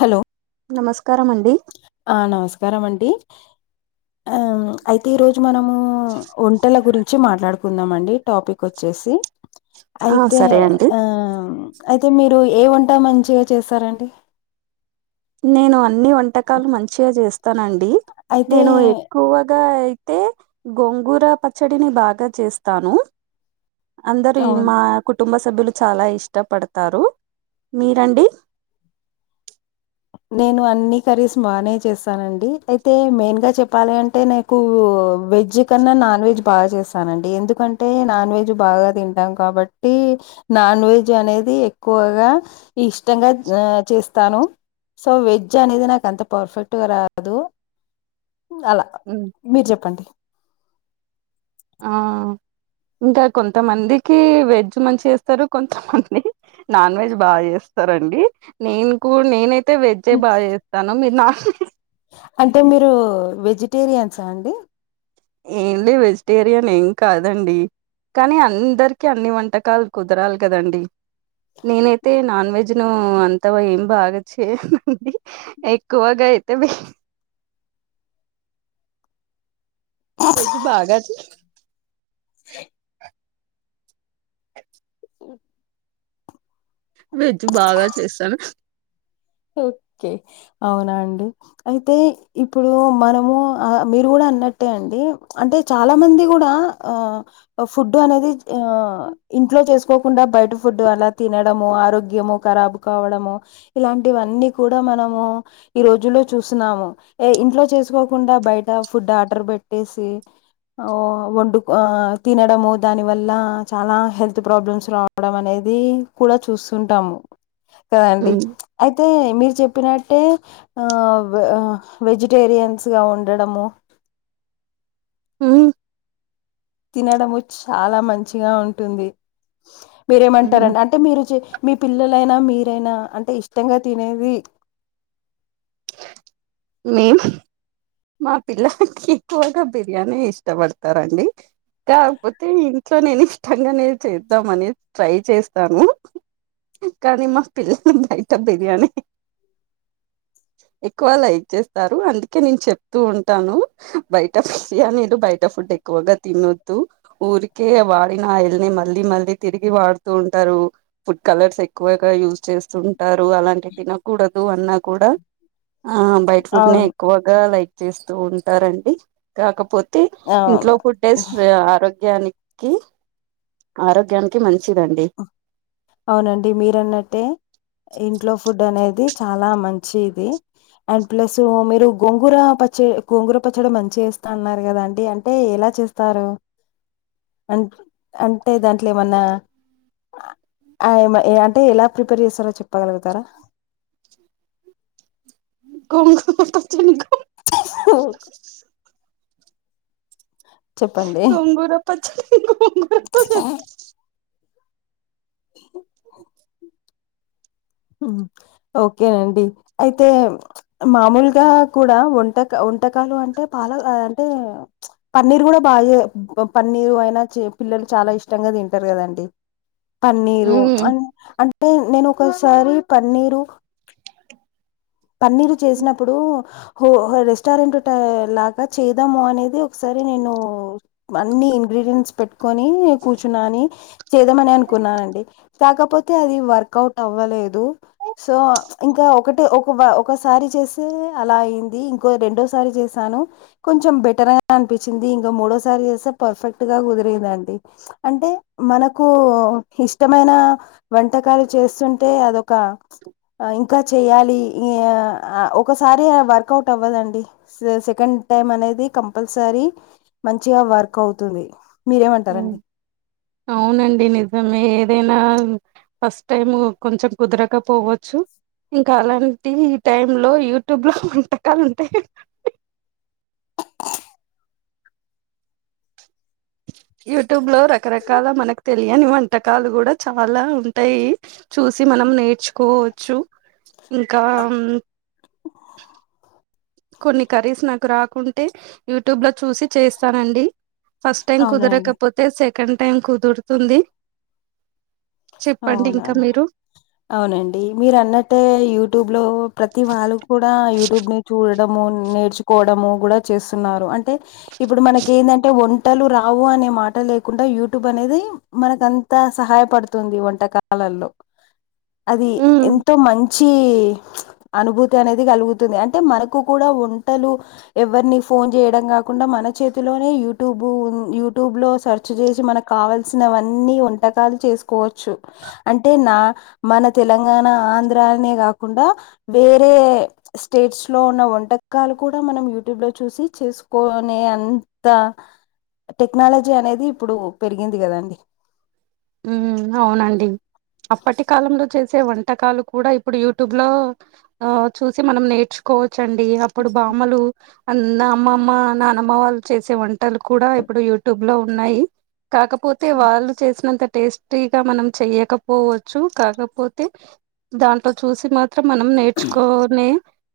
Hello నమస్కారం అండి ఆ నమస్కారం అండి ఆ అయితే ఈరోజు మనము వంటల గురించి మాట్లాడుకుందామండి టాపిక్ వచ్చేసి ఆ అయితే సరే అండి ఆ అయితే మీరు ఏ వంట మంచిగా చేస్తారండి నేను అన్ని వంటకాలు మంచిగా చేస్తానండి అయితే నేను ఎక్కువగా అయి తే గోంగూర పచ్చడిని బాగా చేస్తాను అందరి అవును. మా కు కుటుంబ సభ్యులు చాలా ఇష్టపడతారు మీరండి నేను అన్ని కర్రీస్ బాగనే చేస్తానండి అయితే మెయిన్‌గా చెప్పాలి అంటే నాకు వెజ్ కన్నా నాన్ వెజ్ బాగా చేస్తానండి ఎందుకంటే నాన్ వెజ్ బాగా తింటాం కాబట్టి నాన్ వెజ్ అనేది ఎక్కువగా ఇష్టంగా చేస్తాను సో వెజ్ అనేది నాకు అంత పర్ఫెక్ట్‌గా రాదు అలా హ్మ్. మీరు చెప్పండి ఆ ఇంకా కొంతమందికి వెజ్ మంచిచేస్తారు కొంతమంది నాన్ వెజ్ బాగా చేస్తారంండి నేను కూడా నేనై తే వెజ్జే బాగా చేస్తాను మీరు నా అంటే మీరు వెజిటేరియన్సా అండి ఏంలే వెజిటేరియన్ ఏం కాదండి కానీ అందరికి అన్ని వంటకాలు కుదరాలి కదండీ నేనైతే నాన్ వెజ్‌ను అంత ఏం బాగా చేయనండి ఎక్కువగా అయితే వెజ్ బాగా చే ఎ మ్మ్ వెజ్ బాగా చేస్తాను ఓకే అవునా అండి అయితే ఇప్పుడు మనము ఆ మీరు కూడా అన్నట్టే అండి అంటే చాలా మంది కూడా ఆ ఫుడ్ అనేది ఆ ఇంట్లో చేసుకోకుండా బయట ఫుడ్డు అలా తినడము ఆరోగ్యము ఖరాబు కావడము ఇలాం టివన్నీ కూడా మనము ఈరోజులో చూస్తున్నాము ఏ ఇంట్లో చేసుకోకుండా బయట ఫు డ్ ఆర్డర్ పెట్టేసి ఆ వోండు ఆ తినడము దాని వల్ల చాలా హెల్త్ ప్రాబ్లమ్స్ రావడం అనే ది కూడా చూస్తుంటాము కదండి తే మీరు చెప్పినట్టే వెజిటేరియన్స్గా ఉండడము ఉమ్మ్ తినడము చాలా మంచిగా ఉంటుంది మీరేమంటారండి అంటే మీరు చే మీ పిల్ల లైనా మీరైనా అంటే ఇష్టంగా తినేది మేం మా పిల్లలకి ఎక్కువగా బిర్యానీ ఇష్టపడతరండి కాక్పోతే ఇంట్లో నేనిష్టంగానే చేద్దామని ట్రై చేస్తాను కనీ మా పిల్లలు బయట బిర్యానీ ఎక్కువ లైక్ చేస్తారు అందుకే నేన్ చెప్ తూ ఉంటాను బయట బిర్యానీలు బయట ఫుడ్ ఎక్కువగా తినొద్దు ఊరికే వాడిన ఆయిల్ ని మళ్ళీ మళ్ళీ తిరిగి వాడుతూ ఉంటారు ఫుడ్ కలర్స్ ఎక్కువగా యూజ్ చేస్తు ఉన్ ఉంటారు అలాంటివి తినకూడదు అన్నా కూడా అ ఆ బైట్ ఫుడ్ నే ఎక్కువగా లైక్ చేస్తూ ఉంటారండి కాకపోత్ ఇంట్లో అవును ఫుడ్ టేస్ట్ ఆరోగ్యానికి ఆరోగ్యానికి మంచి అవునండి మీరన్నట్టే ఇంట్లో ఫుడ్ అనేది ది చాలా మంచి ఇది అండ్ ప్లసు మీరు గోంగూర పచ్చ గోంగూర పచ్చడ మంచిగ చేస్తా అన్నరు గదా అండి అంటే ఎలా లా చేస్తారు అన్ అంటే దాంట్లేమన్నా అ ఎమ అంటే ఎలా ప్రిపేర్ చేస్తారో చెప్పగలుగుతారా గోంగూర పచ్చడినికు చెప్పండి గోంగూర పచ్చడి గోంగూరతో ఆ చేస్తా. ఓకేనండి అయితే మామూలుగా కూడా వంట క ఒన్ వంటకాలు అంటే పాల ఆ అంటే పన్నీరు గూడ బాగ జే పన్నీరు అయిన చే పిల్ ల్లలు చాలా ఇష్టంగా తింటరు కదండి పన్నీరు అ ఉమ్ అంటే నేను ఒకసారి పన్నీరు పన్నీరు చేసినప్పుడు హో రెస్టారెంట్ టై లాగా చేద్దాము అనేది ఒకసార్ అది నేను అన్ని ఇంగ్రీడియంట్స్ పెట్టుకొని కూర్చున్నాని చేదామని అనుకున్నా కాకపోతే అది వర్క్ అవుట్ అవ్వలేదు సో ఇంకా ఒకటే ఒక్ వ ఒకసారి చేస్తే అలా అయింది ఇంకో రెండోసారి చేసాను కొంచెం బెటర్ గా అన్ అనిపించింది ఇంకా మూడోసారి చేస్తే పర్ఫెక్ట్ గా కుదిరందండి అంటే మనకు ఇష్టమైన వంటకాలు చేస్తుంటే అదొకా ఇంకా చెయ్యాలి ఇ యా అ ఒకసారి వర్కౌట్ అవ్వదండి సెకండ్ టైమ్ అనేది కంపల్సరీ మంచిగా వర్క్ అవుతుది ఉమ్ అవునండి నిజమే ఏ దైనా ఫస్ట్ టైం కొంచెం కుదరక పోవచ్చు ఇంక అలాంటి టైమ్ లో యూట్యూబ్ లో వంటకాలుంటయ్ గద యూట్యూబ్ లో రకరకాల మనకు తెలియని వంటకాలు గుడ చాలా ఉంటయి చూసి మన్ నం నేర్చుకోవచ్చు ఇంకా కొన్ని కర్రీస్ నాకు రాకుంటే యూట్యూబ్ లో చూసి చేస్తానండి ఫస్ట్ టైం అవునండి కుదరకపోతే సెకండ్ టైం కుదురుతుంది చెప్పండి ఇంక అవునా మీరు అవునండి మీరన్నట్టే యూట్యూబ్ లో ప్రతి వాళ్ళు కూడా యూట్యూబ్ ని చూడ్ డము నేర్చుకోవడము గుడా చేస్తున్నారు అంటే ఇప్పుడు మనకి ఏంటంటే వంటలు రావు అన్ నీమాట లేకుండా యూట్యూబ్ అనేది మనకంత సహాయడు తుంది వంటకాలల్లో అది ఉమ్ ఎంతో మంచి అనుభూతి అనేది కలుగుతుంది అంటే మనకు కూడా వంటలు ఎవరిని ఫోన్ చేయడం కాకుండా మన చేతిలోనే యూట్యూబ్ యూట్యూబ్ లో సెర్చ్ చేసి మనకు కావల్సినవన్నీ వంటకాలు చేసు కోవచ్చు అంటే నా మన తెలంగాణ ఆంధ్రానే కాకుండా వేరే ఏ స్టేట్స్ లో ఉన్న వంటకాలు కూడా మనం యూట్యూబ్ లో చూసి చేసుకొనేం త టెక్నాలజీ అనేది ఇప్పుడు పెరిగింది కదాండి ఉమ్ అవునండి అప్పటి కాలంలో చే సే వంటకాలు కూడా ఇప్పుడు యూట్యూబ్ లో చూసి మనం నేర్చుకో వచ్చు అండి అప్పుడు బామ్మలు అ అమ్మమ్మ నానమ్మ వాళ్ళు చేసే వంటలు కూడా ఇప్పుడు యూట్యూబ్ లో ఉన్నాయి కాకపోతే వాళ్ళు చేసినంత టేస్టీగా మనం చెయ్యకపోవచ్చు కాకపోతే దాంట్లో చూసి మా త్రం మనం నేర్చుకోనే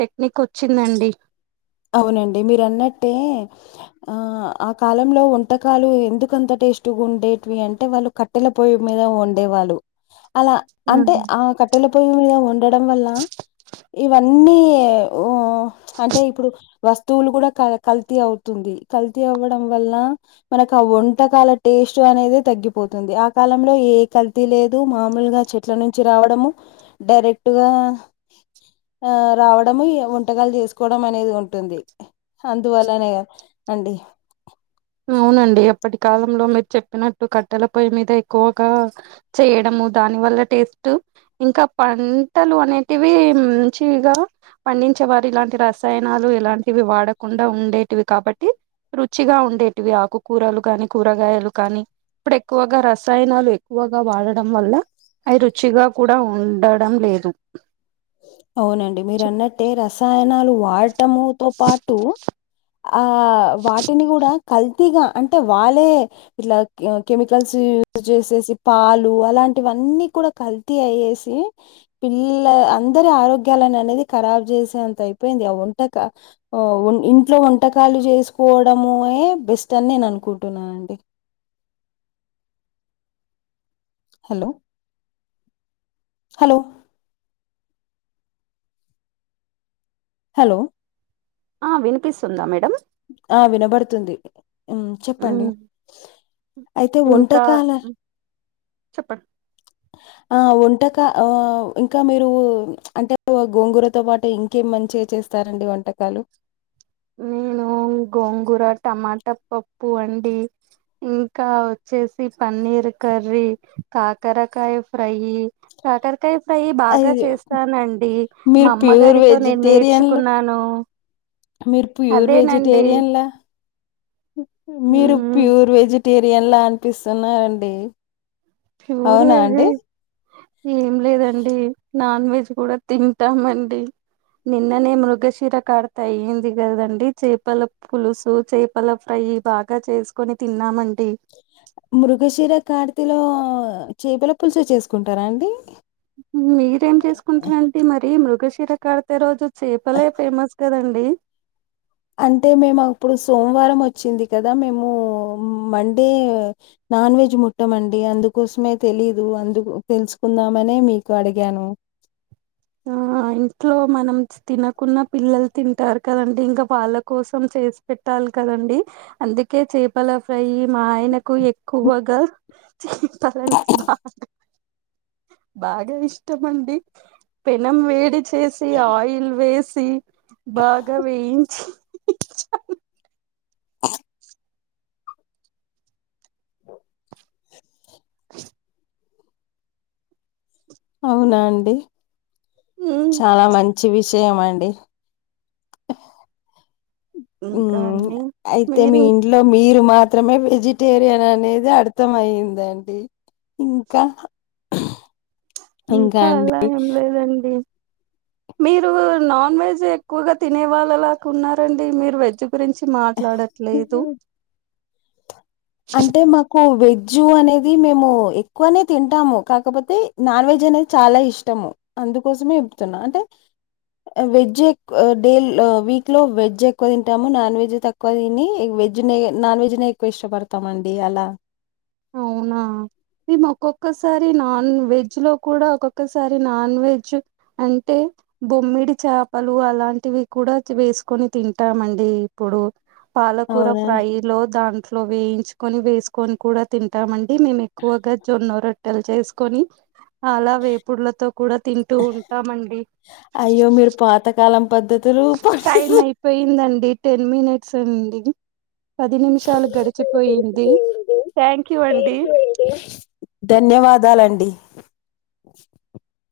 టెక్నిక్ వచ్చిందండి. అవునండి మీరు అన్నట్టే ఆ ఆ కాలంలో వంటకాలు ఎందుకంతటి టేస్ట్ గా ఉండేటివి అంటే వాళ్ళు కట్టెల పొయ్యి మీద వండేవాళ్ళు అలా అంటే ఉమ్ ఆ కట్టెల పొయ్యి మీద వండడం వల్ల ఇవన్ అన్నీ ఉ అంటే ఇప్పుడు వస్తువులు కూడా క కల్తీ అవుతుంది కల్తీ అవ్వడం వల్ల మనకు ఆ వంటకాల టేస్ట్ అనేది తగ్గిపోతుంది ఆ కాలంలో ఏ కల్తీ లేదు మామూలుగా చెట్ల నుంచి రావడము డైరెక్ట్గా ఆ రావడం వంటకాలు చేసుకోవడం అనేది ఉం టుంది అందువల్లనే అండి అవునండి అప్పటి కాలంలో మీరు చెప్పినట్టు కట్టెల పొయ్యి మీద ఎక్కువగా చేయడం దాని వల్ల టేస్ట్ ఇంకా పంటలు అనేటివి మంచిగా పండించే వారు ఇలాంటి రసాయనాలు ఇలాంటివి వాడకుండా ఉండేటివి కాబట్టి రుచిగా ఉండేటివి ఆకుకూరలు కానీ కూరగాయలు కానీ ఇప్పుడు ఎక్కువగా రసాయనాలు ఎక్కువగా వాడడం వల్ల అయి రుచిగా కూడా ఉండడం లేదు అవునండి మీరు చెప్- అన్నట్టే రసాయనాలు వాడటముతో పాటు ఆ వాటిని కూడా కల్తీగా అంటే వాళ్ళే ఇట్లా కెమికల్స్ యూజ్ చేసేసి పాలు అలా అలాంటివి అన్ని కూడా కల్తీ అయ్యేసి పిల్లల అందరి ఆరోగ్యాలను అనేది ఖరాబ్ చేసేంత అయిపోయింది అ వంటకా ఇంట్లో వంటకాలు వంట చేసుకోవడముయే బెస్ట్ అని నేను అనుకుంటున్నా అండి హలో హలో హలో ఆ వినిపిస్తుందా మేడమ్ ఆ వినబడుతుంది ఉమ్ ఉమ్. చెప్పండి అయితే ఇంకా వంటకాలు ఉమ్, చెప్పండి ఆ వంటకా ఆ ఇంకా మీరు అంటే గోంగూరతో పాటు ఇంకే మం చిగా చేస్తారండి వంటకాలు నేను గోంగూర టమాటా పప్పు అండి ఇంకా వచ్చేసి పన్నీర్ కర్రీ కాకరకాయ ఫ్రై ఈ కాకరకాయ ఫ్రై బాగా అయ్యో! చేస్తానండి మీరు మా ప్యూర్ అమ్మగారితో నేను వెజిటేరియన్‌లా నేర్చుకున్ న్నాను మీరు ప్యూర్ వెజిటేరియన్లా మీరు ఉమ్ ప్యూర్ వెజిటేరియన్లా అనిపిస్తున్నరండి ప్యూరు వెజి ఏం లేదండి నాన్ వెజ్ కూడా తింటామండి నిన్ననే మృగశీర కార్తి అయింది కదండి చేపల పులుసు చేపల ఫ్రై నీ బాగా చేసుకొని తిన్నామండి మృగశిర కార్తిలో చేపల పులుసు చేసుకుంటారా అండి మీరేం చేసుకుంటారండి మరి మృగశిర కార్తి రోజు చేపలే ఫేమస్ కదండి అంటే మేము అప్పుడు సోమవారం వచ్చింది కదా మేము మండే నాన్ వెజ్ ముట్టమండి అందుకోసమే తెలీదు అందుకు తెలుసుకుందామనే మీకు అడిగాను ఆ ఇంట్లో మనం తినకుండా పిల్లలు తింటారు కదండి ఇంకా వాళ్ళ కోసం చేసి పెట్టాలి లి కదండి అందుకే చేపల ఫై మా ఆయన క్కు ఎక్కువగా చేపాలంటే బాగా బాగా ఇష్టం అండి పెనం వేడి చేసి ఆయిల్ వేస్ సి బాగా వేయించి అ అవునా అండి ఉమ్, చాలా మంచివి షయం అండి ఇంకా మ్మ్ అండి అయితే మీరు మీ ఇం- ఇంట్లో మీర్ రు మాత్రమే వెజిటేరియన్ అనేది అర్థం అయ్యిందండి ఇంకా ఇంకా అలా ఏం లేదండి మీరు నాన్ వెజ్ ఎక్కువగా తినే వాళ్ళలాగా ఉన్నారండి మీరు వెజ్ గురించి మాట్లాడట్లేదు హ్మ్. అంటే మాకు వెజ్ అనేది మేము ఎక్కువనే తింటాము కాకపోతే నాన్ వెజ్ అనేది చాలా ఇష్టము అందుకోసమే ఇబతున్నా అంటే ఆ వెజ్ ఎక్ డే వీక్ లో వెజ్ ఎక్కువ తింటాము నాన్ వెజ్ తక్కువ తిని వెజ్ నే నాన్ వెజ్ నే ఎక్కువ ఇష్టపడతామండి అలా అవునా మేము ఒక్కొక్కసారి నాన్ వెజ్ లో కూడా ఒక్కొక్కసారి నాన్ వెజ్ అంటే బొమ్మిడి చాపలు అలాంటివి కూడా వేసుకొని తింటామండి ఇప్పుడు పాలకూర అవునా? ఫ్రై లో దాంట్లో వేయించుకొని వేసుకొని కూడా తింటామన్ డి మేము ఎక్కువగా జొన్న రొట్టెలు చేసుకొని అలా వేపుడులతో కూడా తింటూ ఉంటామండి అయ్యో మీరు పాతకాలం పద్ధతులు టైం పాటిస్తు అయిపోయిందండి టెన్ మినిట్స్ అండి పది నిమిషాలు గడిచిపోయింది త్య ధన్యవాదాలండి